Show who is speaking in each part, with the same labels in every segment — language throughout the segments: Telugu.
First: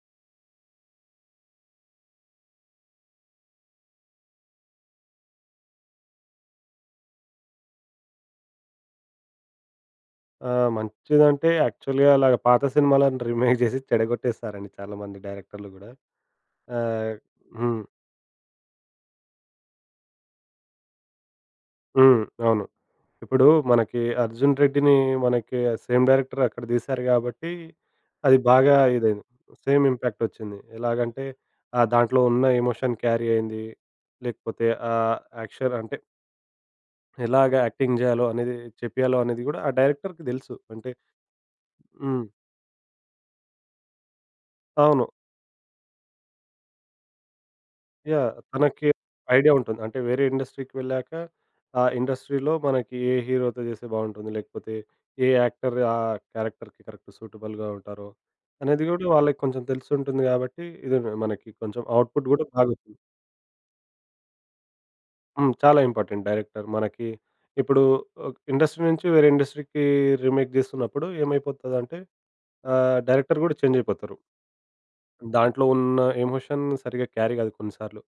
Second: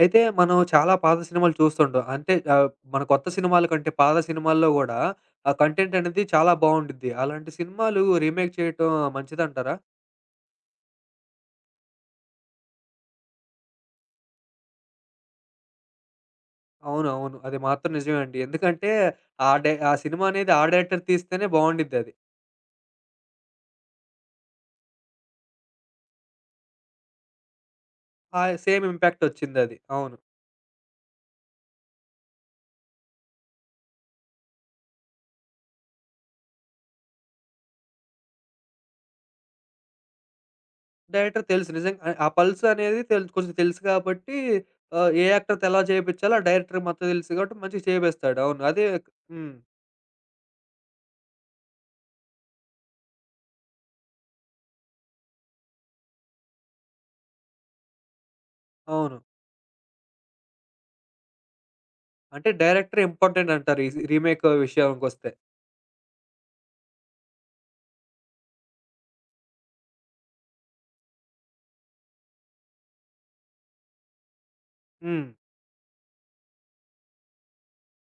Speaker 1: అయితే మనం చాలా పాత సినిమాలు చూస్తుంటాం. అంటే మన కొత్త సినిమాల కంటే పాత సినిమాల్లో గూడా ఆ కంటెంట్ అనేది చాలా బావుండిద్ది. అలాంటి సినిమాలు రీమేక్ చేయటం మంచిదంటారా?
Speaker 2: ఆ! మంచిదంటే యాక్చువల్‌గా అలాగ పాత సినిమాలను రీమేక్ జేసి చెడగొట్టేస్తారండి చాలా మంది డైరెక్టర్లు గూడా.
Speaker 1: అవును.
Speaker 2: ఆహ్,
Speaker 1: అవును. అది
Speaker 2: హ్మ్.
Speaker 1: మాత్రం నిజమే అండి. ఎందుకంటే ఆ సినిమా అనేది ఆ డైరెక్టర్ తీస్తేనే బావుండిద్దది.
Speaker 2: హ్మ్. అవును. ఇప్పుడు మనకి 'అర్జున్ రెడ్డిని' మనకి సేమ్ డైరెక్టర్ అక్కడ తీశారు గాబట్టి, అది
Speaker 1: ఆ
Speaker 2: బాగా
Speaker 1: సేమ్ ఇంపాక్ట్
Speaker 2: ఇదైంది.
Speaker 1: వచ్చిందది.
Speaker 2: సేమ్
Speaker 1: అవును.
Speaker 2: ఇంపాక్ట్ వచ్చింది. ఎలాగంటే దాంట్లో ఉన్న ఎమోషన్ క్యారీ అయింది. లేకపోతే యాక్షన్ అంటే ఎలాగ యాక్టింగ్ జేయాలో అనేది చెప్పియాలో అనేది గూడా ఆ డైరెక్టర్‌కి దెలుసు. అంటే
Speaker 1: డైరెక్టర్ తెలుసు నిజంగా,
Speaker 2: హ్మ్.
Speaker 1: ఆ పల్స్ అనేది కొంచెం తెలుసు కాబట్టి,
Speaker 2: అవును.
Speaker 1: ఏ యాక్టర్‌తో ఎలా చేపిచ్చాలో ఆ డైరెక్టర్‌కి మొత్తం తెలుసు కాబట్టి మంచిగా
Speaker 2: యాహ్!
Speaker 1: చేపిస్తాడు. అవును. అదే.
Speaker 2: తనకి ఐడియా
Speaker 1: హ్మ్.
Speaker 2: ఉంటుంది. అంటే వేరే ఇండస్ట్రీకి వెళ్ళాక, ఆ ఇండస్ట్రీలో మనకి ఏ హీరోతో చేస్తే బావుంటుంది? లేకపోతే ఏ యాక్టర్ ఆ క్యారెక్టర్‌కి కరెక్ట్ సూటబుల్‌గా ఉంటారో, అనేది గూడా
Speaker 1: అవును.
Speaker 2: వాళ్ళకి కొంచెం తెలిసుంటుంది గాబట్టి, ఇది మనకి కొంచెం అవుట్‌పుట్ గూడా
Speaker 1: అంటే
Speaker 2: బాగొస్తుంది.
Speaker 1: డైరెక్టర్ ఇంపార్టెంట్ అంటారు ఈ రీమేక్ విషయానికొస్తే.
Speaker 2: హ్మ్. చాలా ఇంపార్టెంట్ డైరెక్టర్. మనకి ఇప్పుడు ఒక ఇండస్ట్రీ నుంచి వేరే ఇండస్ట్రీకి రీమేక్ జేస్తున్నప్పుడు ఏమైపోతదంటే, డైరెక్టర్ గూడా చేంజ్ అయిపోతారు.
Speaker 1: హ్మ్.
Speaker 2: దాంట్లో ఉన్న ఎమోషన్ సరిగ్గా క్యారీ గాదు కొన్ని సార్లు.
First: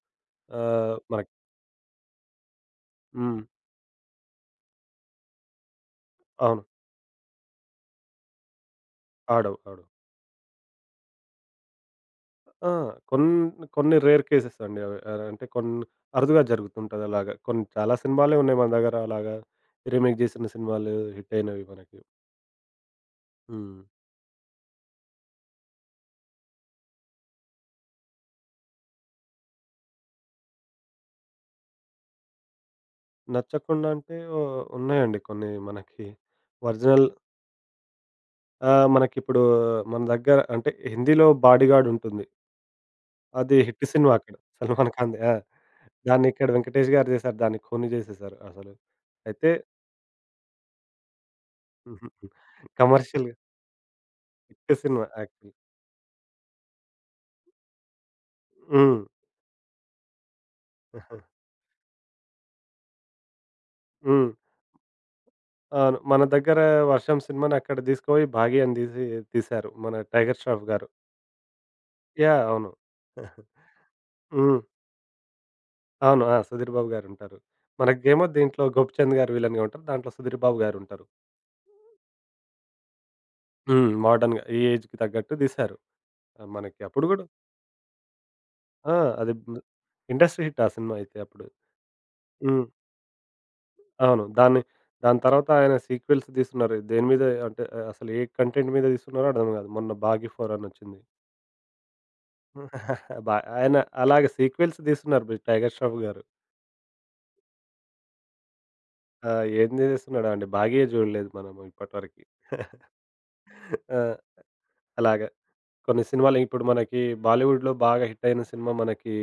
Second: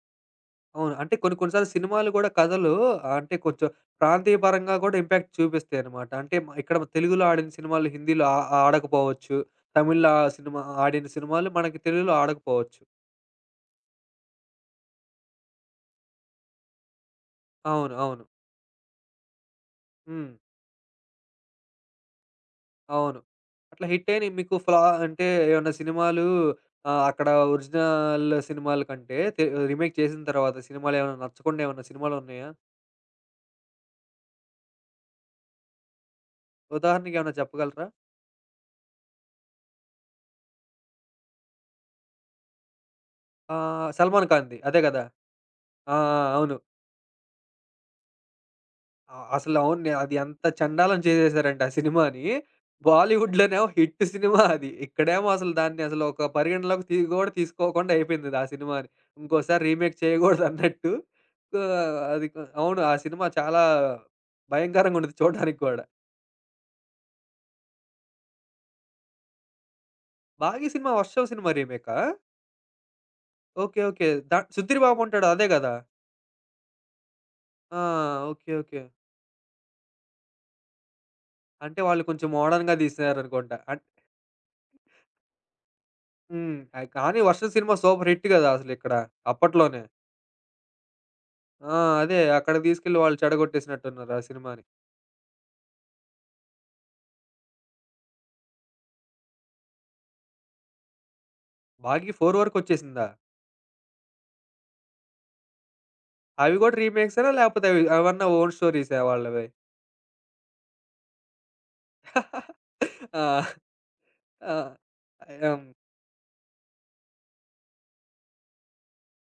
Speaker 1: అవును. అంటే
Speaker 2: మనకి
Speaker 1: కొన్ని కొన్ని సార్లు సినిమాలు గూడా కథలు, అంటే
Speaker 2: హ్మ్.
Speaker 1: కొంచెం ప్రాంతీయ పరంగా గూడా ఇంపాక్ట్ చూపిస్తాయన్నమాట. అంటే
Speaker 2: అవును.
Speaker 1: ఇక్కడ తెలుగులో ఆడిన సినిమాలు హిందీలో ఆ ఆ ఆడకపోవచ్చు.
Speaker 2: ఆడవు. ఆడవు.
Speaker 1: తమిళ్‌లో ఆ సినిమా ఆడిన సినిమాలు మనకి తెలుగులో
Speaker 2: ఆ!
Speaker 1: ఆడకపోవచ్చు.
Speaker 2: కొన్ కొన్ని రేర్ కేసెస్ అండి అవి. అంటే అరుదుగా జరుగుతుంటది అలాగా. కొన్ని
Speaker 1: అవును.
Speaker 2: చాలా
Speaker 1: అవును.
Speaker 2: సినిమాలే ఉన్నాయి మన దగ్గర అలాగా రీమేక్
Speaker 1: హ్మ్.
Speaker 2: చేసిన సినిమాలు హిట్ అయినవి మనకి.
Speaker 1: అవును.
Speaker 2: హ్మ్.
Speaker 1: అట్లా హిట్ అయినయి, మీకు అంటే ఏమన్నా సినిమాలు, అక్కడ ఒరిజినల్ సినిమాల కంటే రీమేక్ చేసిన తర్వాత సినిమాలేమన్నా నచ్చకుండా ఏమన్నా సినిమాలున్నాయా?
Speaker 2: నచ్చకుండా అంటే ఓ ఉన్నాయండి కొన్ని మనకి ఒరిజినల్
Speaker 1: ఉదాహరణకేమన్నా చెప్పగలరా?
Speaker 2: మనకిప్పుడు మన దగ్గర అంటే హిందీలో 'బాడీగార్డ్' ఉంటుంది.
Speaker 1: ఆ!
Speaker 2: అది హిట్ సినిమా
Speaker 1: 'సల్మాన్
Speaker 2: అక్కడ
Speaker 1: ఖాన్‌ది' అదే
Speaker 2: 'సల్మాన్
Speaker 1: కదా!
Speaker 2: ఖాన్‌ది' ఆ!
Speaker 1: ఆ! ఆ!
Speaker 2: దాన్ని ఇక్కడ
Speaker 1: అవును.
Speaker 2: 'వెంకటేష్' గారు చేశారు. దాన్ని ఖూనీ చేసేశారు అసలు. అయితే
Speaker 1: అసలు అవును. అది ఎంత చండాలం చేసేసారంటే ఆ సినిమాని.
Speaker 2: కమర్షియల్
Speaker 1: బాలీవుడ్‌లోనేమో హిట్ సినిమా అది.
Speaker 2: హిట్ సినిమా
Speaker 1: ఇక్కడేమో అసలు
Speaker 2: యాక్చువల్లీ.
Speaker 1: దాన్ని అసలు ఒక పరిగణలోకి కూడా తీసుకోకుండా అయిపోయింది ఆ సినిమాని.
Speaker 2: హ్మ్.
Speaker 1: ఇంకోసారి రీమేక్ చేయకూడదు అన్నట్టు. అది. అవును. ఆ సినిమా చాలా
Speaker 2: హ్మ్.
Speaker 1: భయంకరంగా ఉండిద్ది చూడడానికి కూడా.
Speaker 2: అవును. మన దగ్గర 'వర్షం' సినిమాని అక్కడ తీసుకుపోయి 'భాగి' అని తీశారు. మన 'టైగర్ ష్రాఫ్'
Speaker 1: 'భాగి'
Speaker 2: గారు.
Speaker 1: సినిమా 'వర్షం' సినిమా రీమేకా?
Speaker 2: యాహ్! అవును.
Speaker 1: ఓకే. ఓకే.
Speaker 2: హ్మ్.
Speaker 1: 'సుధీర్ బాబు' ఉంటాడు అదే కదా!
Speaker 2: అవును. ఆ! సుధీర్ బాబు గారుంటారు.
Speaker 1: ఆ!
Speaker 2: మనకేమో
Speaker 1: ఓకే.
Speaker 2: దీంట్లో
Speaker 1: ఓకే.
Speaker 2: 'గోపిచంద్' గారు విలన్‌గా ఉంటారు. దాంట్లో సుధీర్ బాబు గారుంటారు.
Speaker 1: అంటే వాళ్ళు కొంచెం మోడర్న్‌గా తీసినారనుకుంటా.
Speaker 2: హ్మ్. మోడర్న్‌గా ఈ ఏజ్‌కి తగ్గట్టు తీశారు. ఆ,
Speaker 1: హ్మ్.
Speaker 2: మనకి అప్పుడు
Speaker 1: కానీ
Speaker 2: గూడా
Speaker 1: 'వర్షం' సినిమా సూపర్ హిట్ గదా! అసలిక్కడ
Speaker 2: ఆ! అది హ్మ్.
Speaker 1: అప్పట్లోనే.
Speaker 2: ఇండస్ట్రీ హిట్ ఆ సినిమా అయితే అప్పుడు.
Speaker 1: ఆ! అదే అక్కడికి
Speaker 2: హ్మ్.
Speaker 1: తీసుకెళ్ళి వాళ్ళు చెడగొట్టేసినట్టున్నారు ఆ
Speaker 2: అవును. దాన్ని
Speaker 1: సినిమాని.
Speaker 2: దాని తర్వాత ఆయన సీక్వెల్స్ తీస్తున్నారు. దేని మీద అంటే అసలు ఏ కంటెంట్ మీద తీస్తున్నారో అర్థం కాదు. మొన్న 'భాగి 4' అని వచ్చింది.
Speaker 1: 'భాగి 4'
Speaker 2: హ్మ్.
Speaker 1: వరకొచ్చేసిందా?
Speaker 2: ఆయన అలాగ సీక్వెల్స్ తీస్తున్నారు మీరు 'టైగర్ ష్రాఫ్' గారు.
Speaker 1: అవి గూడా రీమేక్సేనా? లేపోతే అవి అవన్నా ఓన్ స్టోరీసా
Speaker 2: ఆ!
Speaker 1: వాళ్ళవి?
Speaker 2: ఏం చేస్తున్నాడో అండి. 'భాగ్య' చూడలేదు మనం ఇప్పటివరకి.
Speaker 1: ఆ!
Speaker 2: ఆ!
Speaker 1: ఆ!
Speaker 2: అలాగా
Speaker 1: యాహ్!
Speaker 2: కొన్ని సినిమాలు ఇప్పుడు మనకి బాలీవుడ్‌లో బాగా హిట్ అయిన సినిమా మనకి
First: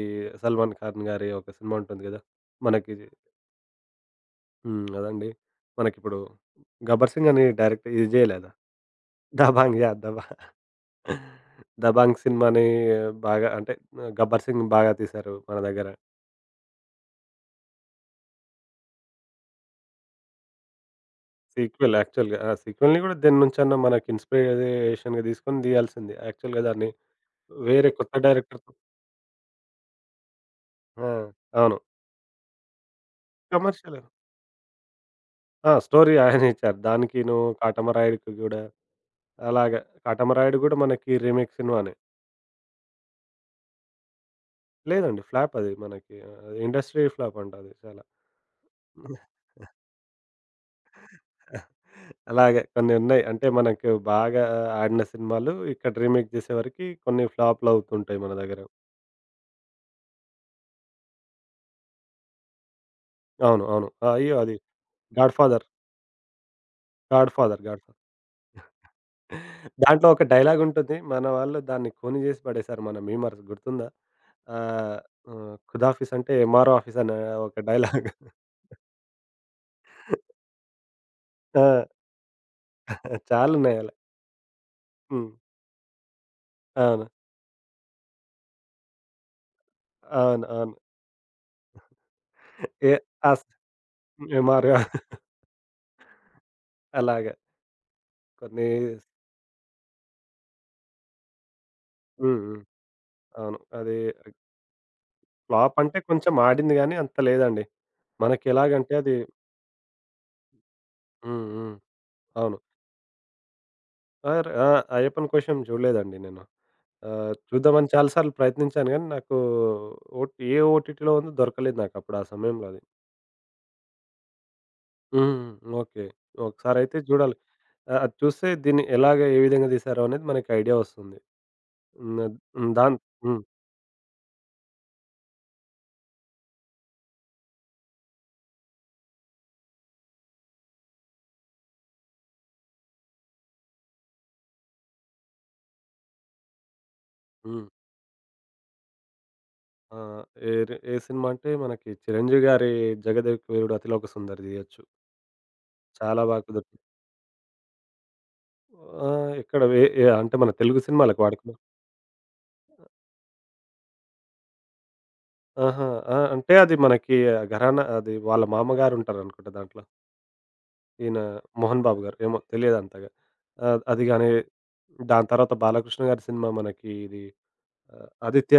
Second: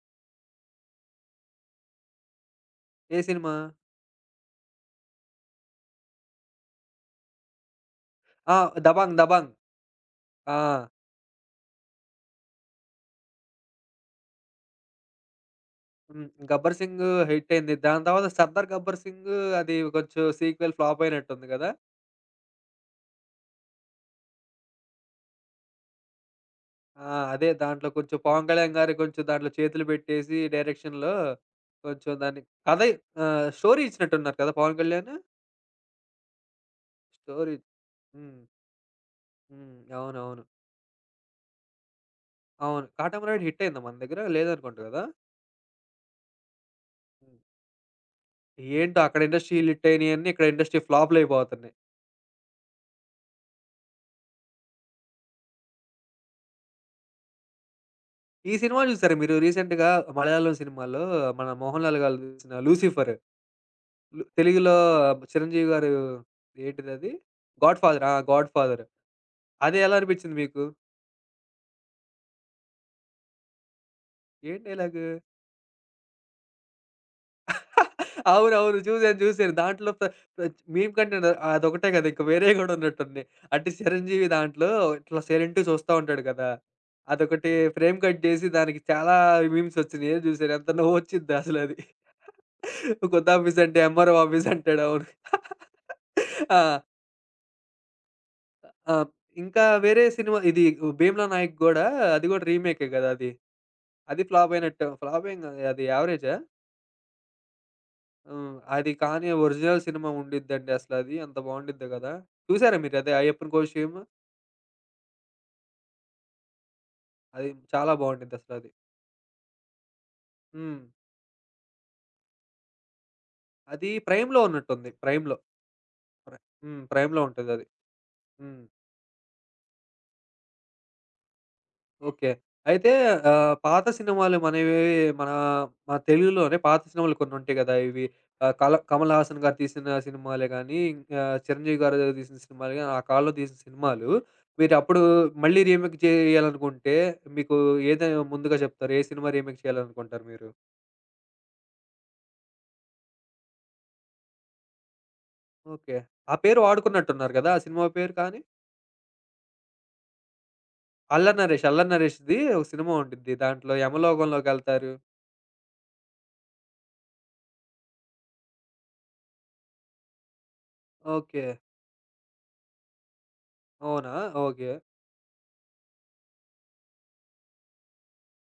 Speaker 2: 'సల్మాన్ ఖాన్' గారి ఒక సినిమా ఉంటుంది కదా! మనకి
Speaker 1: ఏ సినిమా?
Speaker 2: హ్మ్. అదండి. మనకిప్పుడు 'గబ్బర్ సింగ్' అని డైరెక్ట్ ఇది చేయలేదా?
Speaker 1: ఆ! 'దబంగ్.' 'దబంగ్.'
Speaker 2: 'దబాంగ్' యాహ్!
Speaker 1: ఆ!
Speaker 2: 'దబాంగ్' సినిమాని బాగా అంటే 'గబ్బర్ సింగ్' బాగా తీశారు మన దగ్గర.
Speaker 1: హ్మ్. 'గబ్బర్ సింగ్' హిట్ అయింది. దాని తర్వాత 'సర్దార్ గబ్బర్ సింగ్' అది కొంచెం సీక్వెల్ ఫ్లాప్ అయినట్టుంది గదా!
Speaker 2: సీక్వెల్ యాక్చువల్‌గా. ఆ! సీక్వెల్‌ని గూడా దేని నుంచన్నా మనకి ఇన్‌స్పిరేషన్‌గా తీసుకొని తీయాల్సిందే. యాక్చువల్‌గా దాన్ని
Speaker 1: ఆ! అదే దాంట్లో
Speaker 2: వేరే కొత్త
Speaker 1: కొంచెం 'పవన్
Speaker 2: డైరెక్టర్‌తో
Speaker 1: కళ్యాణ్' గారు కొంచెం దాంట్లో చేతులు పెట్టేసి
Speaker 2: ఆ!
Speaker 1: డైరెక్షన్‌లో
Speaker 2: అవును.
Speaker 1: కొంచెం దాన్ని కథ, స్టోరీ
Speaker 2: కమర్షియల్
Speaker 1: ఇచ్చినట్టున్నారు కదా! 'పవన్ కళ్యాణ్'
Speaker 2: ఆ! స్టోరీ ఆయనే ఇచ్చారు. దానికిను,
Speaker 1: స్టోరీ.
Speaker 2: 'కాటమరాయుడుకి'
Speaker 1: హ్మ్.
Speaker 2: గూడా
Speaker 1: హ్మ్.
Speaker 2: అలాగా.
Speaker 1: అవునవును.
Speaker 2: 'కాటమరాయుడు' గూడా మనకి రీమేక్ సినిమానే.
Speaker 1: అవును. 'కాటమరాయుడు' హిట్ అయిందా మన దగ్గర? లేదనుకుంటా కదా!
Speaker 2: లేదండి ఫ్లాప్ అది మనకి ఇండస్ట్రీ
Speaker 1: హ్మ్.
Speaker 2: ఫ్లాప్ అంట అది చాలా.
Speaker 1: ఏంటో అక్కడ ఇండస్ట్రీలు హిట్ అయినయన్నీ ఇక్కడ ఇండస్ట్రీ ఫ్లాపులయిపోతున్నాయి.
Speaker 2: అలాగే కొన్ని ఉన్నాయి. అంటే మనకు బాగా ఆడిన సినిమాలు ఇక్కడ రీమేక్ చేసేవరకి కొన్ని ఫ్లాప్‌లవుతుంటాయి మన
Speaker 1: ఈ
Speaker 2: దగ్గర.
Speaker 1: సినిమా చూసారా మీరు రీసెంట్‌గా? మలయాళం సినిమాలో మన 'మోహన్ లాల్' గారు తీసిన 'లూసిఫర్'
Speaker 2: అవును. అవును. అయ్యో! అది
Speaker 1: తెలుగులో
Speaker 2: 'గాడ్‌ఫాదర్',
Speaker 1: 'చిరంజీవి' గారు. ఏంటిదది? 'God
Speaker 2: 'Godfather'.
Speaker 1: ఫాదర్'. ఆ! 'గాడ్ ఫాదర్' అది ఎలా
Speaker 2: దాంట్లో ఒక
Speaker 1: అనిపించింది మీకు?
Speaker 2: డైలాగుంటుంది. మన వాళ్ళు దాన్ని కూని జేసి పడేశారు మన మీమర్స్ గుర్తుందా?
Speaker 1: ఏం
Speaker 2: ఆహ్,
Speaker 1: డైలాగు?
Speaker 2: హ్మ్. ఖుదాఫిస్ అంటే ఎంఆర్ఓ ఆఫీస్ అనే ఒక డైలాగ్.
Speaker 1: అవునవును. చూసాను. చూసాను. దాంట్లో ప్ర ప్ర మీమ్ కంటెంట్
Speaker 2: ఆ!
Speaker 1: అదొకటే కదా! ఇంక వేరేయి గూడా ఉన్నట్టున్నయి. అంటే
Speaker 2: చాలున్నాయి అలా.
Speaker 1: 'చిరంజీవి' దాంట్లో ఇట్లా
Speaker 2: హ్మ్.
Speaker 1: సైలెంట్‌గా చూస్తా ఉంటాడు కదా!
Speaker 2: అవును.
Speaker 1: అదొకటి ఫ్రేమ్ కట్ జేసి దానికి చాలా మీమ్స్ వచ్చినయి, చూసాను. ఎంత
Speaker 2: అవును.
Speaker 1: నవ్వొచ్చిద్దో అసలది.
Speaker 2: ఏ
Speaker 1: కొత్త
Speaker 2: అస్
Speaker 1: ఆఫీస్ అంటే ఎంఆర్ఓ ఆఫీస్
Speaker 2: ఎంఆర్ఓ
Speaker 1: అంటాడు. అవును. ఆ!
Speaker 2: అలాగా కొన్ని
Speaker 1: ఆ! ఇంకా వేరే సినిమా ఇది 'భీమ్లా నాయక్' గూడా అది
Speaker 2: హ్మ్.
Speaker 1: గూడా
Speaker 2: హ్మ్.
Speaker 1: రీమేకే గదా అది.
Speaker 2: అవును. అది
Speaker 1: అది ఫ్లాప్ అయినట్టే, ఫ్లాప్ ఏం గాదు.
Speaker 2: ఫ్లాప్
Speaker 1: అది
Speaker 2: అంటే కొంచెం
Speaker 1: యావరేజా?
Speaker 2: ఆడింది గానీ అంత లేదండి.
Speaker 1: హ్మ్. అది
Speaker 2: మనకెలాగంటే అది
Speaker 1: కానీ ఒరిజినల్ సినిమా ఉండిద్దండి అసలది. అంత
Speaker 2: హ్మ్. హ్మ్.
Speaker 1: బావుండిద్ది గదా!
Speaker 2: అవును.
Speaker 1: చూసారా మీరది 'అయ్యప్పన్ కోషియం'?
Speaker 2: ఆర్ ఆ! అయ్యప్పన్ కోశం చూడలేదండి నేను.
Speaker 1: అది
Speaker 2: చూద్దామని
Speaker 1: చాలా
Speaker 2: చాలా సార్లు
Speaker 1: బావుండిద్దసలది.
Speaker 2: ప్రయత్నించాను గానీ, నాకు ఓట్ ఏ
Speaker 1: హ్మ్.
Speaker 2: ఓటీటీలో ఉందో దొరకలేదు నాకప్పుడు ఆ సమయంలో అది.
Speaker 1: అది ప్రైమ్‌లో ఉన్నట్టుంది. ప్రైమ్‌లో.
Speaker 2: హ్మ్. ఓకే.
Speaker 1: ప్ర హ్మ్.
Speaker 2: ఒకసారయితే
Speaker 1: ప్రైమ్‌లో
Speaker 2: చూడాలి.
Speaker 1: ఉంటదది.
Speaker 2: అది చూస్తే
Speaker 1: హ్మ్.
Speaker 2: దీన్ని ఎలాగ, ఏ విధంగా తీశారో అనేది మనకి ఐడియా వస్తుంది. హ్మ్.
Speaker 1: ఓకే.
Speaker 2: అద్ హ్మ్.
Speaker 1: అయితే,
Speaker 2: దాన్ హ్మ్.
Speaker 1: పాత సినిమాలు మనవి, మన మన తెలుగులోనే పాత సినిమాలు కొన్నుంటాయి గదా! ఇవి, కమల్ హాసన్ గారు తీసిన సినిమాలే గానీ, ఇంకా చిరంజీవి గారు తీసిన సినిమాలు గానీ, ఆ కాలంలో తీసిన సినిమాలు మీరప్పుడు మళ్ళీ రీమేక్ చేయాలనుకుంటే, మీకు
Speaker 2: హ్మ్.
Speaker 1: ఏది ముందుగా చెప్తారు? ఏ సినిమా రీమేక్
Speaker 2: ఆ!
Speaker 1: చేయాలనుకుంటారు మీరు?
Speaker 2: ఏరి ఏ సినిమా అంటే మనకి 'చిరంజీవి' గారి 'జగదేక వీరుడు అతిలోక సుందరి' తీయొచ్చు.
Speaker 1: ఓకే.
Speaker 2: చాలా
Speaker 1: ఆ
Speaker 2: బాగా
Speaker 1: పేరు
Speaker 2: కుదురుతుంది.
Speaker 1: వాడుకున్నట్టున్నారు గదా ఆ సినిమా పేరు కానీ?
Speaker 2: ఎక్కడ ఏ ఏ అంటే మన తెలుగు సినిమాలకు
Speaker 1: 'అల్లరి
Speaker 2: వాడుకున్నాం.
Speaker 1: నరేష్'. 'అల్లరి నరేష్'ది ఒక సినిమా ఉండిద్ది. దాంట్లో యమలోకంలోకెళ్తారు.
Speaker 2: ఆహా! ఆ! అంటే అది మనకి ఘరానా అది వాళ్ళ మామగారుంటారనుకుంటా దాంట్లో. ఈయన
Speaker 1: ఓకే.
Speaker 2: 'మోహన్ బాబు' గారు. ఏమో తెలియదంతగా. అది
Speaker 1: అవునా?
Speaker 2: గాని
Speaker 1: ఓకే.
Speaker 2: దాని తర్వాత బాలకృష్ణ గారి సినిమా మనకి ఇది 'ఆదిత్య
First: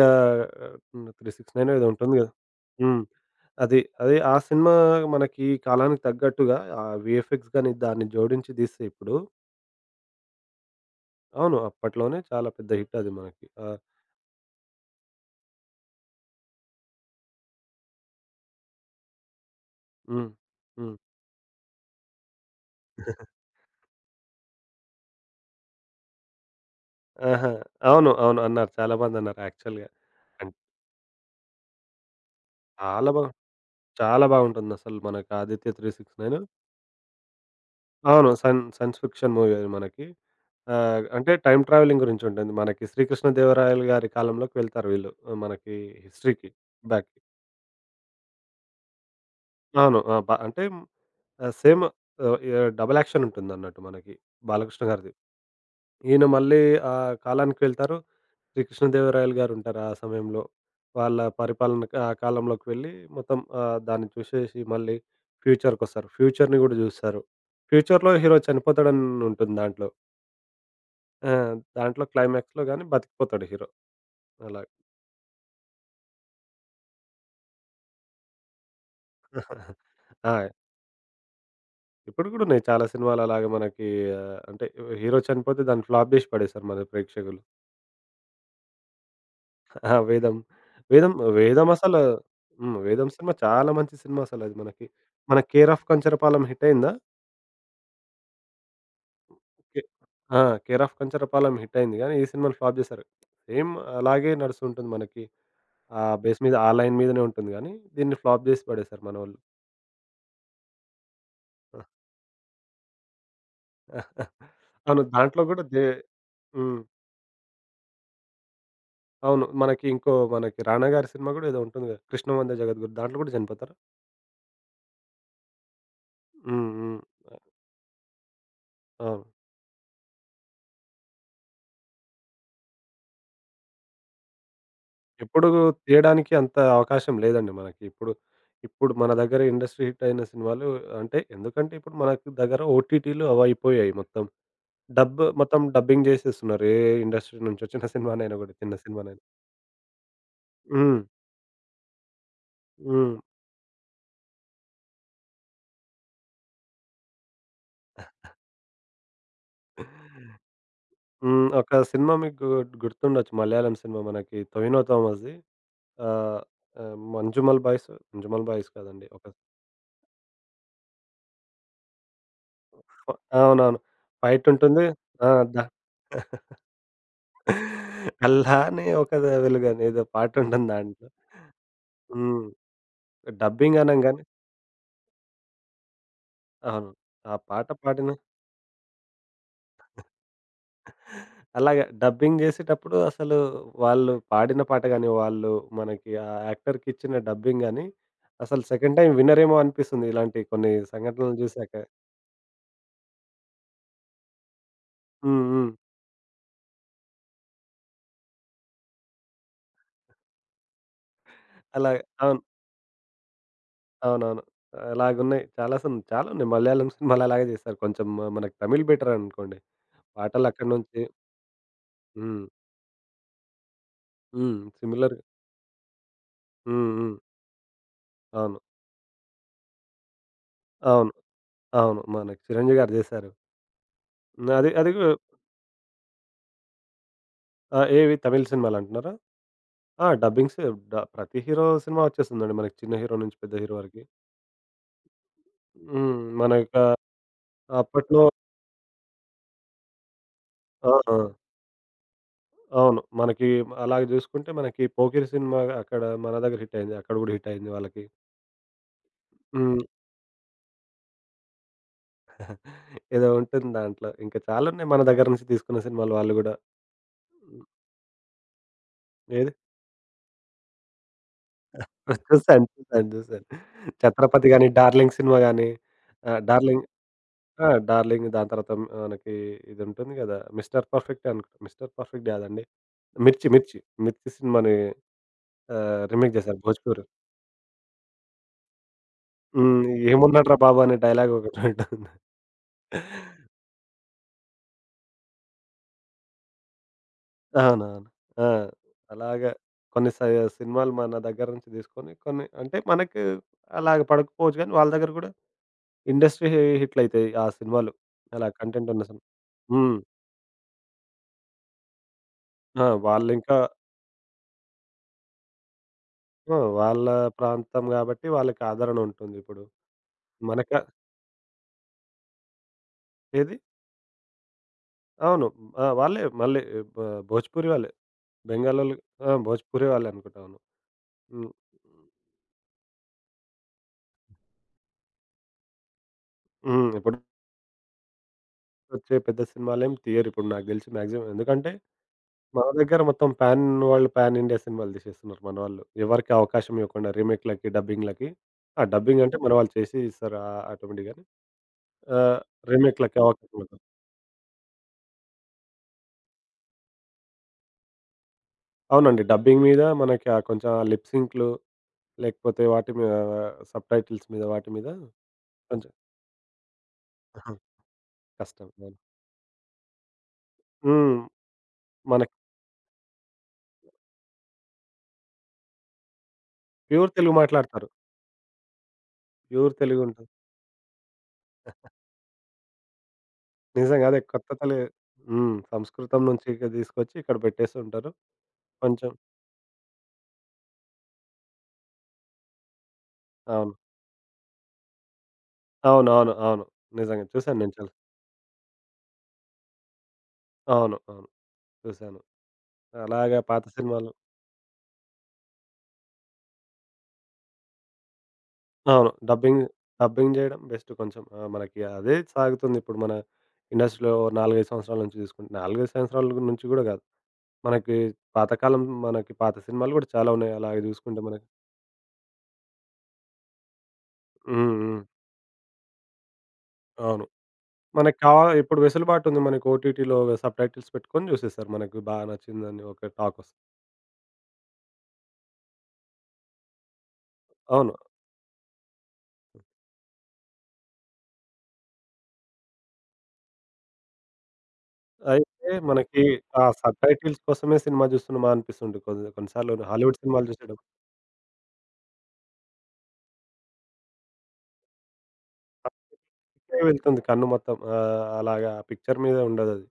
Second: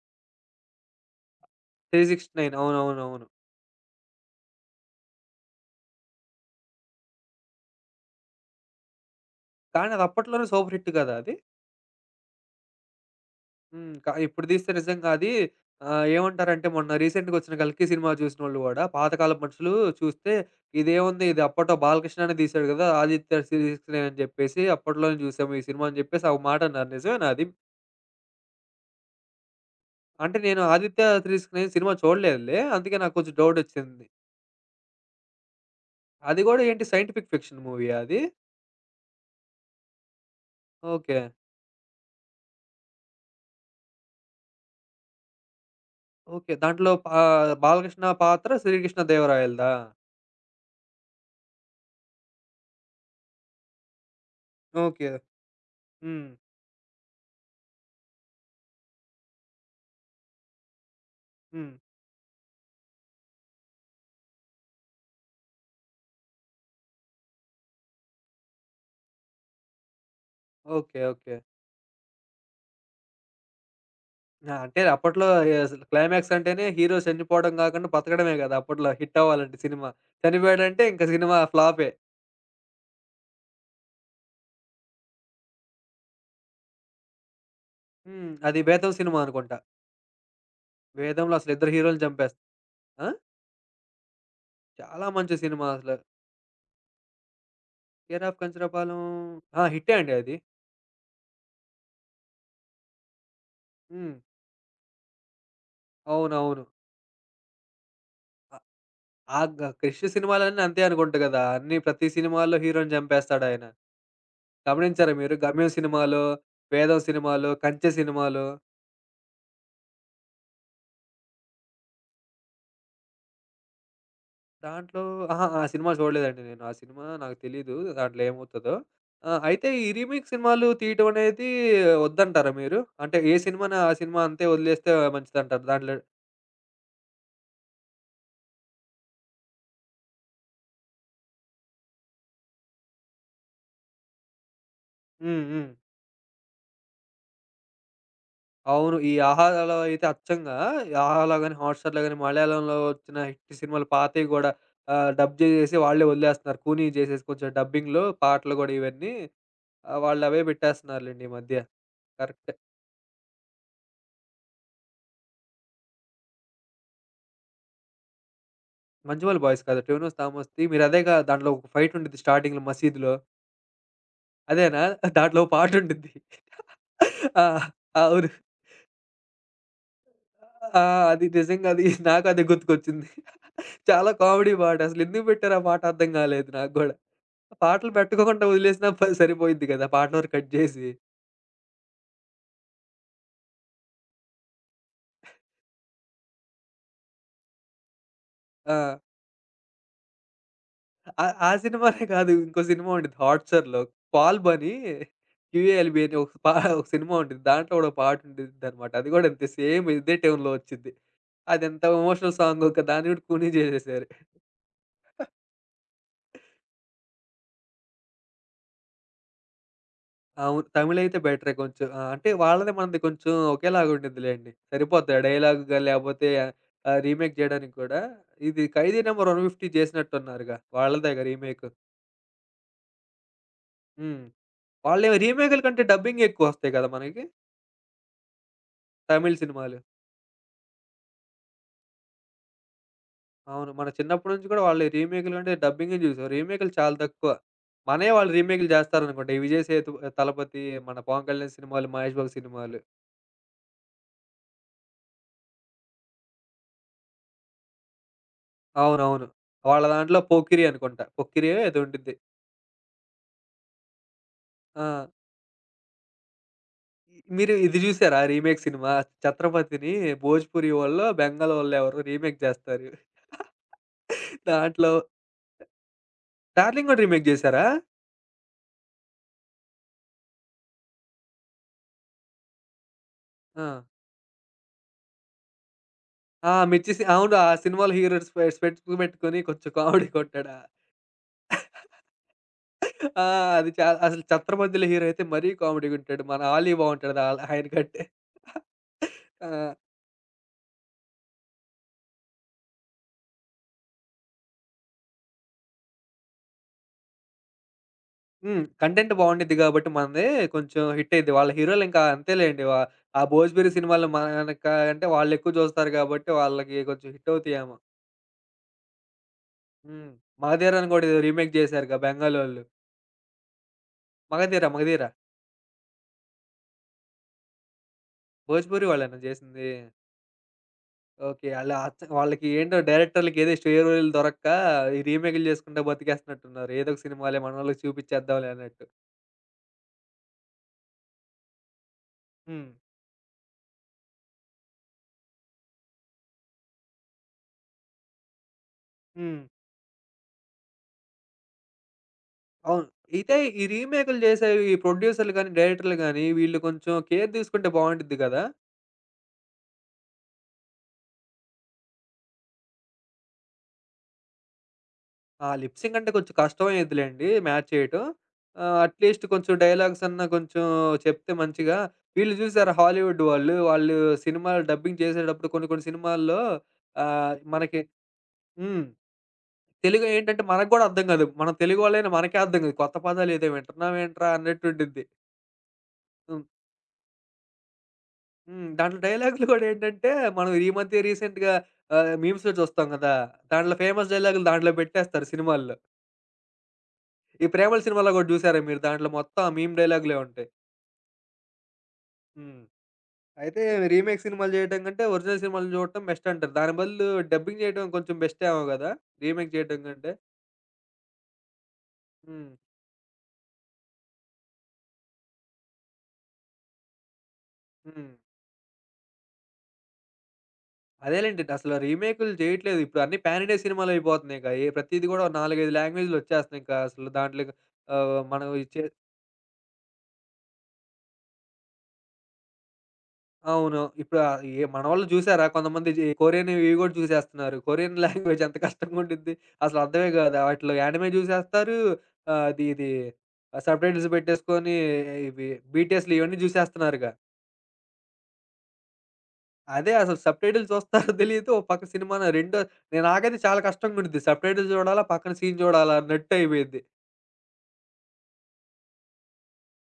Speaker 2: హ్మ్. 369' ఏదో
Speaker 1: 'త్రీ
Speaker 2: ఉంటుంది గదా!
Speaker 1: సిక్స్టీ నైన్'
Speaker 2: హ్మ్.
Speaker 1: అవునవునవును.
Speaker 2: అది. అది ఆ సినిమా మనకి ఈ కాలానికి తగ్గట్టుగా ఆ వీఎఫ్ఎక్స్ గాని దాన్ని జోడించి తీస్తే ఇప్పుడు
Speaker 1: కానీ అది అప్పట్లోనే సూపర్ హిట్ కదా అది.
Speaker 2: అవును. అప్పట్లోనే చాలా పెద్ద హిట్ అది మనకి. ఆ!
Speaker 1: హ్మ్. ఇప్పుడు తీస్తే నిజంగా అది, ఏమంటారంటే మొన్న రీసెంట్‌గా వచ్చిన 'కల్కి' సినిమా చూసినోళ్ళు గూడా, పాతకాలపు మనుషులు
Speaker 2: హ్మ్.
Speaker 1: చూస్తే
Speaker 2: హ్మ్.
Speaker 1: ఇదేముంది, ఇది అప్పట్లో బాలకృష్ణనే తీశాడు కదా 'ఆదిత్య త్రీ సిక్స్ నైన్' అని చెప్పేసి, అప్పట్లోనే చూసాము ఈ సినిమా అని చెప్పేసి ఒక మాట అన్నారు. నిజమేనా అది?
Speaker 2: ఆహా! అవును. అవును. అన్నారు. చాలా మందన్నారు యాక్చువల్‌గా.
Speaker 1: అంటే
Speaker 2: అన్
Speaker 1: నేను 'ఆదిత్య త్రీ సిక్స్ నైన్' సినిమా చూడలేదులే. అందుకే
Speaker 2: చాలా
Speaker 1: నాకు
Speaker 2: బా
Speaker 1: కొంచెం డౌట్ వచ్చింది.
Speaker 2: చాలా బాగుంటుందసలు మనకి 'ఆదిత్య
Speaker 1: అది
Speaker 2: 369'
Speaker 1: గూడా ఏంటి, సైంటిఫిక్ ఫిక్షన్ మూవీయా అది?
Speaker 2: అవును. సైన్స్ ఫిక్షన్ మూవీ అది మనకి.
Speaker 1: ఓకే.
Speaker 2: అంటే టైమ్ ట్రావెలింగ్ గురించి ఉంటుంది. మనకి 'శ్రీకృష్ణదేవరాయలు' గారి కాలంలోకి వెళ్తారు వీళ్ళు. ఆ, మనకి హిస్టరీకి
Speaker 1: ఓకే. దాంట్లో
Speaker 2: బ్యాక్.
Speaker 1: బాలకృష్ణ పాత్ర శ్రీకృష్ణ దేవరాయలదా?
Speaker 2: అవును. ఆ! బ అంటే సేమ్ ఎ డబుల్ యాక్షన్ ఉంటుందన్నట్టు మనకి 'బాలకృష్ణ'
Speaker 1: ఓకే.
Speaker 2: గారిది.
Speaker 1: హ్మ్.
Speaker 2: ఈయన మళ్ళీ ఆ కాలానికి వెళ్తారు. 'శ్రీకృష్ణదేవరాయలు' గారు ఉంటారు ఆ సమయంలో. వాళ్ళ
Speaker 1: హ్మ్.
Speaker 2: పరిపాలనకి ఆ కాలంలోకి వెళ్ళి మొత్తం దాన్ని చూసేసి మళ్ళీ ఫ్యూచర్‌కొస్తారు. ఫ్యూచర్‌ని గూడా జూస్తారు. ఫ్యూచర్‌లో హీరో చనిపోతాడని ఉంటుంది దాంట్లో.
Speaker 1: ఓకే.
Speaker 2: ఆ!
Speaker 1: ఓకే.
Speaker 2: దాంట్లో క్లైమాక్స్‌లో గాని బతికిపోతాడు హీరో.
Speaker 1: ఆ!
Speaker 2: అలా.
Speaker 1: అంటే అప్పట్లో, అసలు క్లైమాక్స్ అంటేనే హీరో చనిపోవడం గాకుండా బతకడమే గదా, అప్పట్లో హిట్ అవ్వాలంటే సినిమా.
Speaker 2: ఆ!
Speaker 1: చనిపోయాడంటే ఇంక సినిమా ఫ్లాపే.
Speaker 2: ఇప్పుడు గూడా ఉన్నాయి చాలా సినిమాలు అలాగే మనకి అంటే హీరో చనిపోతే దాన్ని ఫ్లాప్ జేసి పడేశారు మన ప్రేక్షకులు.
Speaker 1: హ్మ్. అది 'బేతం' సినిమా అనుకుంటా.
Speaker 2: ఆ!
Speaker 1: 'బేతంలో' అసలు
Speaker 2: 'వేదం'
Speaker 1: ఇద్దరు
Speaker 2: అసలు
Speaker 1: హీరో‌లని
Speaker 2: హ్మ్.
Speaker 1: ఆ!
Speaker 2: 'వేదం' సినిమా చాలా మంచి సినిమా అసలది మనకి.
Speaker 1: చాలా మంచి
Speaker 2: మన
Speaker 1: సినిమా
Speaker 2: 'కేర్ ఆఫ్
Speaker 1: అసలు.
Speaker 2: కంచరపాలెం' హిట్ అయిందా?
Speaker 1: 'Care of Kancharapalem'. ఆ!
Speaker 2: కే
Speaker 1: హిట్టే అండి అది.
Speaker 2: ఆ! 'కేర్ ఆఫ్ కంచరపాలెం' హిట్ అయింది గానీ ఈ సినిమాని ఫ్లాప్ జేశారు. సేమ్
Speaker 1: హ్మ్.
Speaker 2: అలాగే నడుస్తుంటుంది మనకి. ఆ బేస్ మీద
Speaker 1: అవునవును.
Speaker 2: ఆ లైన్ మీదనే ఉంటుంది గానీ దీన్ని ఫ్లాప్
Speaker 1: అ
Speaker 2: జేసి పడేశారు మనోళ్ళు.
Speaker 1: ఆ 'క్రిష్' సినిమాలన్నీ అంతే అనుకుంట గదా! అన్నీ ప్రతి సినిమాలో హీరో‌ని చంపేస్తాడాయన.
Speaker 2: అవును.
Speaker 1: గమనించారా మీరు?
Speaker 2: దాంట్లో గూడా
Speaker 1: 'గమ్యం'
Speaker 2: దే
Speaker 1: సినిమాలో,
Speaker 2: హ్మ్.
Speaker 1: 'బేతం' సినిమాలో, 'కంచె' సినిమాలో.
Speaker 2: అవును. మనకి ఇంకో మనకి 'రానా' గారి సినిమా గూడా ఏదో ఉంటుంది గదా! 'కృష్ణవందే జగద్గురు' దాంట్లో గూడా చనిపోతారా?
Speaker 1: దాంట్లో అహా! ఆ సినిమా చూడలేదండి నేను.
Speaker 2: హ్మ్.
Speaker 1: ఆ
Speaker 2: హ్మ్.
Speaker 1: సినిమా నాకు తెలీదు. దాంట్లో ఏమవుతదో.
Speaker 2: అవును.
Speaker 1: ఆ! అయితే ఈ రీమేక్ సినిమాలు తీయటం అనేది వద్దంటారా మీరు? అంటే ఏ సినిమాని ఆ సినిమా అంతే వదిలేస్తే
Speaker 2: ఎప్పుడు
Speaker 1: మంచిదంటారు. దాంట్లో.
Speaker 2: తీయడానికి అంత అవకాశం లేదండి మనకి. ఇప్పుడు మన దగ్గర ఇండస్ట్రీ హిట్ అయిన సినిమాలు అంటే ఎందుకంటే ఇప్పుడు మనకు దగ్గర ఓటీటీలు అవి అయిపోయాయి మొత్తం. డబ్
Speaker 1: హ్మ్.
Speaker 2: మొత్తం
Speaker 1: హ్మ్.
Speaker 2: డబ్బింగ్ జేసేస్తున్నారు. ఏ ఇండస్ట్రీ నుంచొచ్చిన సినిమానైనా గూడా చిన్న
Speaker 1: అవును. ఈ
Speaker 2: సినిమానైనా.
Speaker 1: 'ఆహాలో' అయితే అచ్చంగా,
Speaker 2: హ్మ్.
Speaker 1: 'ఆహాలో' గాని, 'హాట్‌స్టార్‌లో' గాని మలయాళంలో
Speaker 2: హ్మ్.
Speaker 1: వచ్చిన హిట్ సినిమాలు పాతవి గూడా, డబ్ చేసేసి వాళ్ళే వదిలేస్తున్నారు. కూనీ చేసేసి కొంచెం డబ్బింగ్‌లో పాటలు గూడా ఇవన్నీ, వాళ్ళు అవే పెట్టేస్తున్నారులెండి ఈ
Speaker 2: హ్మ్.
Speaker 1: మధ్య.
Speaker 2: ఒక సినిమా మీకు
Speaker 1: కరెక్ట్.
Speaker 2: గుర్తుండొచ్చు మలయాళం సినిమా మనకి 'తోవినో థామస్‌ది.' ఆహ్, ఆహ్, 'మంజుమల్ బాయ్స్' కాదండి. ఒక
Speaker 1: 'మంచిమల్ బాయ్స్' కాదా? 'టోవినోస్ థామస్‌ది' మీరదేగా, దాంట్లో ఒక ఫైట్ ఉండిద్ది స్టార్టింగ్‌లో మసీదులో.
Speaker 2: అవునవును. ఫైట్
Speaker 1: అదేనా?
Speaker 2: ఉంటుంది. ఆ!
Speaker 1: దాంట్లో ఓ
Speaker 2: ద
Speaker 1: పాటుండిద్ది. ఆ! అవును.
Speaker 2: 'అల్లా అనే ఒక వెలుగని' ఏదో పాటుంటుంది
Speaker 1: ఆ!
Speaker 2: దాంట్లో.
Speaker 1: అది నిజంగా, అది నాకదే
Speaker 2: హ్మ్.
Speaker 1: గుర్తుకొచ్చింది.
Speaker 2: డబ్బింగ్
Speaker 1: చాలా
Speaker 2: అనంగానే
Speaker 1: కామెడీ పాట. అసలెందుకు పెట్టారో ఆ పాట అర్థం కాలేదు నాకు
Speaker 2: అవును.
Speaker 1: గూడా.
Speaker 2: ఆ పాట
Speaker 1: పాటలు
Speaker 2: పాడిన
Speaker 1: పెట్టుకోకుండా వదిలేసినా సరిపోయిద్ది కదా! పాటల వరకు కట్ జేసి.
Speaker 2: అలాగే డబ్బింగ్ జేసేటప్పుడు అసలు వాళ్ళు పాడిన పాట గాని, వాళ్ళు మనకి ఆ యాక్టర్‌కి ఇచ్చిన డబ్బింగ్ గాని, అసలు
Speaker 1: ఆ!
Speaker 2: సెకండ్ టైమ్ వినరేమో అనిపిస్తుంది. ఇలాంటి కొన్ని
Speaker 1: ఆ!
Speaker 2: సంఘటనలు
Speaker 1: ఆ
Speaker 2: జూసాక.
Speaker 1: సినిమానే కాదు. ఇంకో సినిమా ఉండిద్ది 'హాట్‌స్టార్‌లో' 'కాల్బ్' అని,
Speaker 2: హ్మ్. హ్మ్.
Speaker 1: క్యూఏఎల్బీ అని ఒక సినిమా ఉండిద్ది. దాంట్లో కూడా ఒక పాట ఉండిద్దనమాట. అది కూడా అంతే సేమ్ ఇదే ట్యూన్‌లో వచ్చిద్ది. అదెంత
Speaker 2: అలా
Speaker 1: ఎమోషనల్
Speaker 2: అవును.
Speaker 1: సాంగో, దాన్ని కూడా కూని చేసేసారు.
Speaker 2: అవునవును. అలాగున్నాయి. చాలా ఉన్నాయి. మలయాళం సినిమాలు అలాగే చేశారు. కొంచెం మ మనకి తమిళ్ బెటర్ అనుకోండి. పాటలు
Speaker 1: అవును.
Speaker 2: అక్కడి నుంచి
Speaker 1: తమిళైతే బెటరే కొంచెం. ఆ! అంటే
Speaker 2: హ్మ్.
Speaker 1: వాళ్ళది మనది కొంచెం ఒకేలాగా ఉండిద్దిలేండి.
Speaker 2: హ్మ్.
Speaker 1: సరిపోద్ది
Speaker 2: సిమిలర్
Speaker 1: ఆ డైలాగ్ గాని, లేకపోతే,
Speaker 2: హ్మ్. హ్మ్.
Speaker 1: రీమేక్ చేయడానికి కూడా.
Speaker 2: అవును.
Speaker 1: ఇది 'ఖైదీ నంబర్ 150' చేసినట్టున్నారుగా.
Speaker 2: అవును.
Speaker 1: వాళ్ళదేగా రీమేకు.
Speaker 2: అవును. మనకి చిరంజీవి గారు చేశారు.
Speaker 1: హ్మ్.
Speaker 2: అది అది గు
Speaker 1: వాళ్ళేమో రీమేకుల కంటే డబ్బింగే ఎక్కువొస్తాయి కదా మనకి
Speaker 2: ఏవి తమిళ్ సినిమాలంటున్నారా?
Speaker 1: తమిళ్ సినిమాలు.
Speaker 2: ఆ! డబ్బింగ్స్ డ ప్రతి హీరో సినిమా వచ్చేసిందండి మనకి. చిన్న హీరో నుంచి పెద్ద
Speaker 1: అవును.
Speaker 2: హీరో
Speaker 1: మన
Speaker 2: వరకి.
Speaker 1: చిన్నప్పటి నుంచి కూడా వాళ్ళు రీమేక్‌లు అంటే డబ్బింగే
Speaker 2: హ్మ్.
Speaker 1: చూసాం.
Speaker 2: మనకి
Speaker 1: రీమేక్‌లు చాలా తక్కువ. మనయే
Speaker 2: అప్పట్లో
Speaker 1: వాళ్ళు రీమేక్‌లు చేస్తారనుకుంటా. ఈ 'విజయ్ సేతు తలపతి',
Speaker 2: ఆ!
Speaker 1: మన
Speaker 2: ఆ!
Speaker 1: 'పవన్ కళ్యాణ్' సినిమాలు, 'మహేష్ బాబు' సినిమాలు.
Speaker 2: అవును. మనకి అలాగ చూసుకుంటే మనకి 'పోకిరి' సినిమా అక్కడ మన దగ్గర హిట్ అయింది. అక్కడ కూడా హిట్ అయింది వాళ్ళకి.
Speaker 1: అవునవును. వాళ్ళ
Speaker 2: హ్మ్.
Speaker 1: దాంట్లో 'పోకిరి' అనుకుంటా. 'పొక్కిరియో' ఏదో ఉండిద్ది.
Speaker 2: ఏదో ఉంటుంది దాంట్లో. ఇంకా
Speaker 1: ఆ!
Speaker 2: చాలున్నాయి మన దగ్గర నుంచి తీసుకున్న సినిమాలు వాళ్ళు గూడా.
Speaker 1: ఈ- మీరు
Speaker 2: హ్మ్.
Speaker 1: ఇది చూసారా, రీమేక్ సినిమా
Speaker 2: ఏది
Speaker 1: 'ఛత్రపతిని' భోజ్‌పురి వోళ్ళో, బెంగాల్ వోళ్ళో ఎవరో రీమేక్ చేస్తారు.
Speaker 2: చూసాను. 'ఛత్రపతి' గాని,
Speaker 1: దాంట్లో
Speaker 2: 'డార్లింగ్' సినిమా గాని 'డార్లింగ్'
Speaker 1: 'డార్లింగ్' కూడా రీమేక్ చేసారా?
Speaker 2: ఆ! 'డార్లింగ్' దాని తర్వాత మనకి ఇది ఉంటుంది గదా! 'మిస్టర్ పర్ఫెక్ట్' అనుకుంటా. 'మిస్టర్ పర్ఫెక్ట్' గాదండి. 'మిర్చి'
Speaker 1: ఆ!
Speaker 2: 'మిర్చి' 'మిర్చి' సినిమాని రీమేక్
Speaker 1: ఆ!
Speaker 2: జేశారు
Speaker 1: 'మిర్చి'
Speaker 2: 'భోజ్‌పూర్.'
Speaker 1: సి అవును. ఆ సినిమాలో హీరో స్పెక్స్ పెట్టుకొని కొంచెం
Speaker 2: హ్మ్.
Speaker 1: కామెడీ కొట్టాడు.
Speaker 2: 'ఏమున్నాడురా బాబు' అనే డైలాగ్ ఒకటుంటుంది.
Speaker 1: ఆ! అది చాలా అసలు 'ఛత్రపతిలో' హీరో అయితే మరీ కామెడీగుంటాడు. మన 'ఆలీ' బావుంటాడు ఆళ్ళ ఆయన కంటే.
Speaker 2: అవునవును. ఆ!
Speaker 1: ఆ!
Speaker 2: అలాగా కొన్ని స సినిమాలు మన దగ్గర నుంచి తీసుకొని కొన్ని అంటే మనకి అలాగ పడకపోవచ్చు గానీ, వాళ్ళ దగ్గర గూడా ఇండస్ట్రీ హిట్‌లయితాయి ఆ సినిమాలు. అలా
Speaker 1: హ్మ్.
Speaker 2: కంటెంట్ ఉన్న
Speaker 1: కంటెంట్
Speaker 2: సినిమా.
Speaker 1: బావుండిద్ది గాబట్టి
Speaker 2: హ్మ్.
Speaker 1: మనది కొంచెం హిట్ అయిద్ది. వాళ్ళ హీరోలు ఇంకా అంతేలేండి.
Speaker 2: ఆ!
Speaker 1: ఆ
Speaker 2: వాళ్ళింకా
Speaker 1: 'భోజ్‌పురి' సినిమాలు మనకా అంటే, వాళ్ళెక్కువ జూస్తారు గాబట్టి
Speaker 2: ఆ!
Speaker 1: వాళ్ళకి
Speaker 2: వాళ్ళ
Speaker 1: కొంచెం హిట్ అవుతాయేమో.
Speaker 2: ప్రాంతం గాబట్టి వాళ్ళకి ఆదరణ ఉంటుందిప్పుడు.
Speaker 1: హ్మ్.
Speaker 2: మనక
Speaker 1: 'మగధీర' అని గూడా ఏదో రీమేక్ జేశారుగా బెంగాలోళ్ళు.
Speaker 2: ఏది?
Speaker 1: 'మగధీర'.
Speaker 2: అవును. ఆ! వాళ్ళే మళ్ళీ బ భోజ్‌పురి వాళ్ళే.
Speaker 1: 'భోజ్‌పురి'
Speaker 2: బెంగాలోళ్ళు
Speaker 1: వాళ్ళేనా
Speaker 2: ఆ!
Speaker 1: జేసింది?
Speaker 2: భోజ్‌పురి వాళ్ళే అనుకుంటా. అవును.
Speaker 1: ఓకే.
Speaker 2: హ్మ్.
Speaker 1: ఆళ్ళ అచ్చ వాళ్ళకి ఏంటో డైరెక్టర్లకేదో స్టోరీలు దొరక్క ఈ రీమేక్‌లు చేసుకుంటా బతికేస్తున్నట్టున్నారు.
Speaker 2: హ్మ్.
Speaker 1: ఏదో ఒక
Speaker 2: ఇప్పుడు
Speaker 1: సినిమాలే మనోళ్ళకి చూపిచ్చేద్దాంలే అన్నట్టు.
Speaker 2: వచ్చే పెద్ద సినిమాలేం తీయరిప్పుడు నాకు దెలిసి మాక్సిమం. ఎందుకంటే మన
Speaker 1: హ్మ్.
Speaker 2: దగ్గర మొత్తం వాళ్ళు పాన్ ఇండియా సినిమాలు తీసేస్తున్నారు మనవాళ్ళు. ఎవరికీ అవకాశం ఇవ్వకుండా రీమేక్‌లకి, డబ్బింగ్‌లకి. ఆ! డబ్బింగ్ అంటే
Speaker 1: హ్మ్.
Speaker 2: మనవాళ్ళు చేసి ఇస్తారు ఆటోమేటిక్ గాని. ఆహ్,
Speaker 1: అవును.
Speaker 2: రీమేక్‌లకి
Speaker 1: అయితే
Speaker 2: అవకాశం
Speaker 1: ఈ
Speaker 2: ఇవ్వదు.
Speaker 1: రీమేక్‌లు చేసేవి ఈ ప్రొడ్యూసర్‌లు గానీ, డైరెక్టర్‌లు గానీ వీళ్ళు కొంచెం కేర్ తీసుకుంటే బావుండిద్ది గదా!
Speaker 2: అవునండి. డబ్బింగ్ మీద మనకి ఆ కొంచెం లిప్ సింక్‌లు లేకపోతే వాటి మీద సబ్‌టైటిల్స్ మీద వాటి మీద
Speaker 1: ఆ లిప్
Speaker 2: కొంచెం
Speaker 1: సింక్ అంటే కొంచెం కష్టమయ్యిద్దిలెండి,
Speaker 2: ఆహా!
Speaker 1: మ్యాచ్ చేయటం.
Speaker 2: కష్టం. అవును.
Speaker 1: అట్‌లీస్ట్ కొంచెం డైలాగ్స్ అన్నా కొంచెం
Speaker 2: హ్మ్.
Speaker 1: చెప్తే మంచిగా.
Speaker 2: మనకి
Speaker 1: వీళ్ళు చూసారా హాలీవుడ్ వాళ్ళు, వాళ్ళు సినిమాలు డబ్బింగ్ చేసేటప్పుడు కొన్ని కొన్ని సినిమాల్లో,
Speaker 2: ప్యూర్ తెలుగు
Speaker 1: మనకి,
Speaker 2: మాట్లాడతారు.
Speaker 1: హ్మ్.
Speaker 2: ప్యూర్ తెలుగు
Speaker 1: తెలుగు
Speaker 2: ఉంటది.
Speaker 1: ఏంటంటే మనకు గూడా అర్థం గాదు. మనం తెలుగు వాళ్ళైనా మనకే అర్థం గాదు. కొత్త పదాలేదో
Speaker 2: నిజంగా అదే
Speaker 1: వింటున్నామేంట్రా
Speaker 2: కొత్త తెలుగు
Speaker 1: అన్నట్టుండిద్ది.
Speaker 2: హ్మ్. సంస్కృతం
Speaker 1: హ్మ్.
Speaker 2: నుంచి ఇక తీసుకొచ్చి ఇక్కడ పెట్టేస్తుంటారు.
Speaker 1: హ్మ్. దాంట్లో
Speaker 2: కొంచెం
Speaker 1: డైలాగులు గూడా ఏంటంటే, మనం ఈ మధ్య రీసెంట్‌గా, మీమ్స్‌లో చూస్తాం గదా! దాంట్లో
Speaker 2: అవును.
Speaker 1: ఫేమస్ డైలాగులు దాంట్లో పెట్టేస్తారు సినిమాల్లో.
Speaker 2: అవునవును. అవును. అవును నిజంగా
Speaker 1: ఈ
Speaker 2: చూసాను నేను
Speaker 1: 'ప్రేమల'
Speaker 2: చాలా.
Speaker 1: సినిమాలో గూడా జూసారా మీరు? దాంట్లో మొత్తం ఆ మీమ్ డైలాగులే ఉంటాయి.
Speaker 2: అవును. అవును. చూసాను.
Speaker 1: హ్మ్.
Speaker 2: అలాగా
Speaker 1: అయితే
Speaker 2: పాత సినిమాలు
Speaker 1: రీమేక్ సినిమాలు జేయడం కంటే, ఒరిజినల్ సినిమాలు జూడటం బెస్ట్ అంటారు. దాని బదులు డబ్బింగ్ జేయడం కొంచెం బెస్టేమో గదా,
Speaker 2: అవును.
Speaker 1: రీమేక్ జేయడం కంటే.
Speaker 2: డబ్బింగ్ జేయడం బెస్ట్ కొంచెం. ఆ! మనకి అదే
Speaker 1: హ్మ్.
Speaker 2: సాగుతుంది ఇప్పుడు మన ఇండస్ట్రీలో 4, 5 సంవత్సరాల నుంచి తీసుకుంటే. 4, 5 సంవత్సరాల నుంచి గూడా గాదు. మనకి
Speaker 1: హ్మ్.
Speaker 2: పాత సినిమాలు గూడా చాలా ఉన్నాయి. అలాగే జూసుకుంటే
Speaker 1: అదేలెండి.
Speaker 2: మనకి.
Speaker 1: అసలు రీమేకులు చేయట్లేదు. ఇప్పుడు అన్నీ పాన్ ఇండియా సినిమాలయిపోతున్నాయి. ఇక ఏ
Speaker 2: హ్మ్. హ్మ్.
Speaker 1: ప్రతీది గూడా 4, 5 లాంగ్వేజ్‌లొచ్చేస్తున్నాయి. ఇంకా అసలు
Speaker 2: అవును.
Speaker 1: దాంట్లోకి,
Speaker 2: మనకి కావా
Speaker 1: మనం
Speaker 2: ఇప్పుడు
Speaker 1: ఇచ్చే.
Speaker 2: వెసులుబాటుంది. మనకి ఓటీటీలో సబ్‌టైటిల్స్ పెట్టుకొని జూసేస్తారు. మనకి బాగా నచ్చిందని ఒక టాకొస్తుంది.
Speaker 1: అవును. ఇప్పుడు, మనోళ్ళు చూసారా, కొంతమంది కొరియన్ ఇవి గూడా చూసేస్తున్నారు.
Speaker 2: అవును.
Speaker 1: కొరియన్ లాంగ్వేజ్ ఎంత కష్టంగా ఉండిద్ది. అసలు అర్థమే గాదు. వాటిలో యానిమే చూసేస్తారు. ఆహ్, అది ఇది ఆహ్, సబ్‌టైటిల్స్ పెట్టేసుకొని ఇవి
Speaker 2: అయితే
Speaker 1: బీటీఎస్‌లు
Speaker 2: మనకి
Speaker 1: ఇవన్నీ
Speaker 2: ఆ
Speaker 1: చూసేస్తున్నారుగా.
Speaker 2: సబ్‌టైటిల్స్ కోసమే సినిమా జూస్తున్నామా అనిపిస్తుంది కొన్ని కొన్నిసార్లు
Speaker 1: అదే అసలు,
Speaker 2: హాలీవుడ్ సినిమాలు
Speaker 1: సబ్‌టైటిల్స్
Speaker 2: చూసేటప్పటికే
Speaker 1: చూస్తారో తెలీదు. ఓ పక్క సినిమాన, నేను నాకైతే చాలా కష్టంగా ఉండిద్ది. సబ్‌టైటిల్స్ చూడాలా, పక్కన సీన్ చూడాలా అన్నట్టయిపోయిద్ది.
Speaker 2: వెళ్తుంది కన్ను మొత్తం. అలాగా ఆ పిక్చర్ మీదే ఉండదది.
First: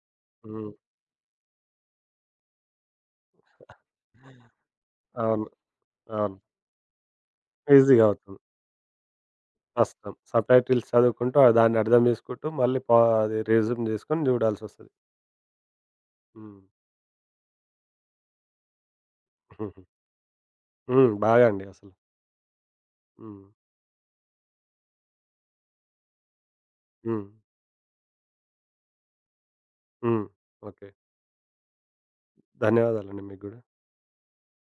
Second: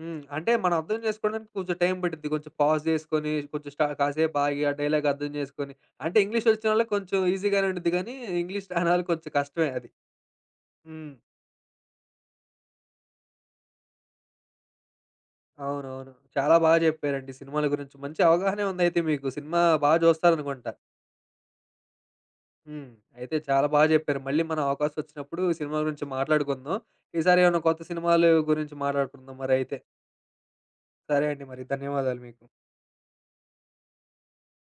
Speaker 1: హ్మ్. అంటే
Speaker 2: హ్మ్.
Speaker 1: మనం అర్థం చేసుకోవడానికి కొంచెం టైం పట్టిద్ది. కొంచెం పాజ్ చేసుకొని, కొంచెం కాసేపు ఆగి ఆ డైలాగ్ అర్థం
Speaker 2: అవును.
Speaker 1: చేసుకొని. అంటే
Speaker 2: అవును.
Speaker 1: ఇంగ్లీష్ వచ్చినోళ్ళకి కొంచెం ఈజీగానే ఉండిద్ది
Speaker 2: ఈజీగా
Speaker 1: గానీ,
Speaker 2: అవుతుంది.
Speaker 1: ఇంగ్లీష్ రానోళ్ళకి కొంచెం కష్టమే అది.
Speaker 2: కష్టం. సబ్‌టైటిల్స్
Speaker 1: హ్మ్.
Speaker 2: చదువుకుంటూ ఆ దాన్ని అర్థం జేసుకుంటూ మళ్ళీ పా అది రెజ్యూమ్ జేసుకొని జూడాల్సొస్తది.
Speaker 1: అవునవును. చాలా
Speaker 2: హ్మ్.
Speaker 1: బాగా చెప్పారండి సినిమాల గురించి. మంచి అవగాహనే ఉందయితే మీకు. సినిమా బాగా చూస్తారనుకుంటా.
Speaker 2: హ్మ్. బాగా అండి అసలు.
Speaker 1: హ్మ్. అయితే
Speaker 2: హ్మ్.
Speaker 1: చాలా బాగా చెప్పారు. మళ్ళీ మనం అవకాశం వచ్చినప్పుడు సినిమా గురించి మాట్లాడుకుందాం.
Speaker 2: హ్మ్.
Speaker 1: ఈసారి ఏమైనా కొత్త సినిమాలు గురించి మాట్లాడుకుందాం మరైతే.
Speaker 2: హ్మ్. ఓకే.
Speaker 1: సరే అండి మరి. ధన్యవాదాలు మీకు.
Speaker 2: ధన్యవాదాలండి మీకు గూడా.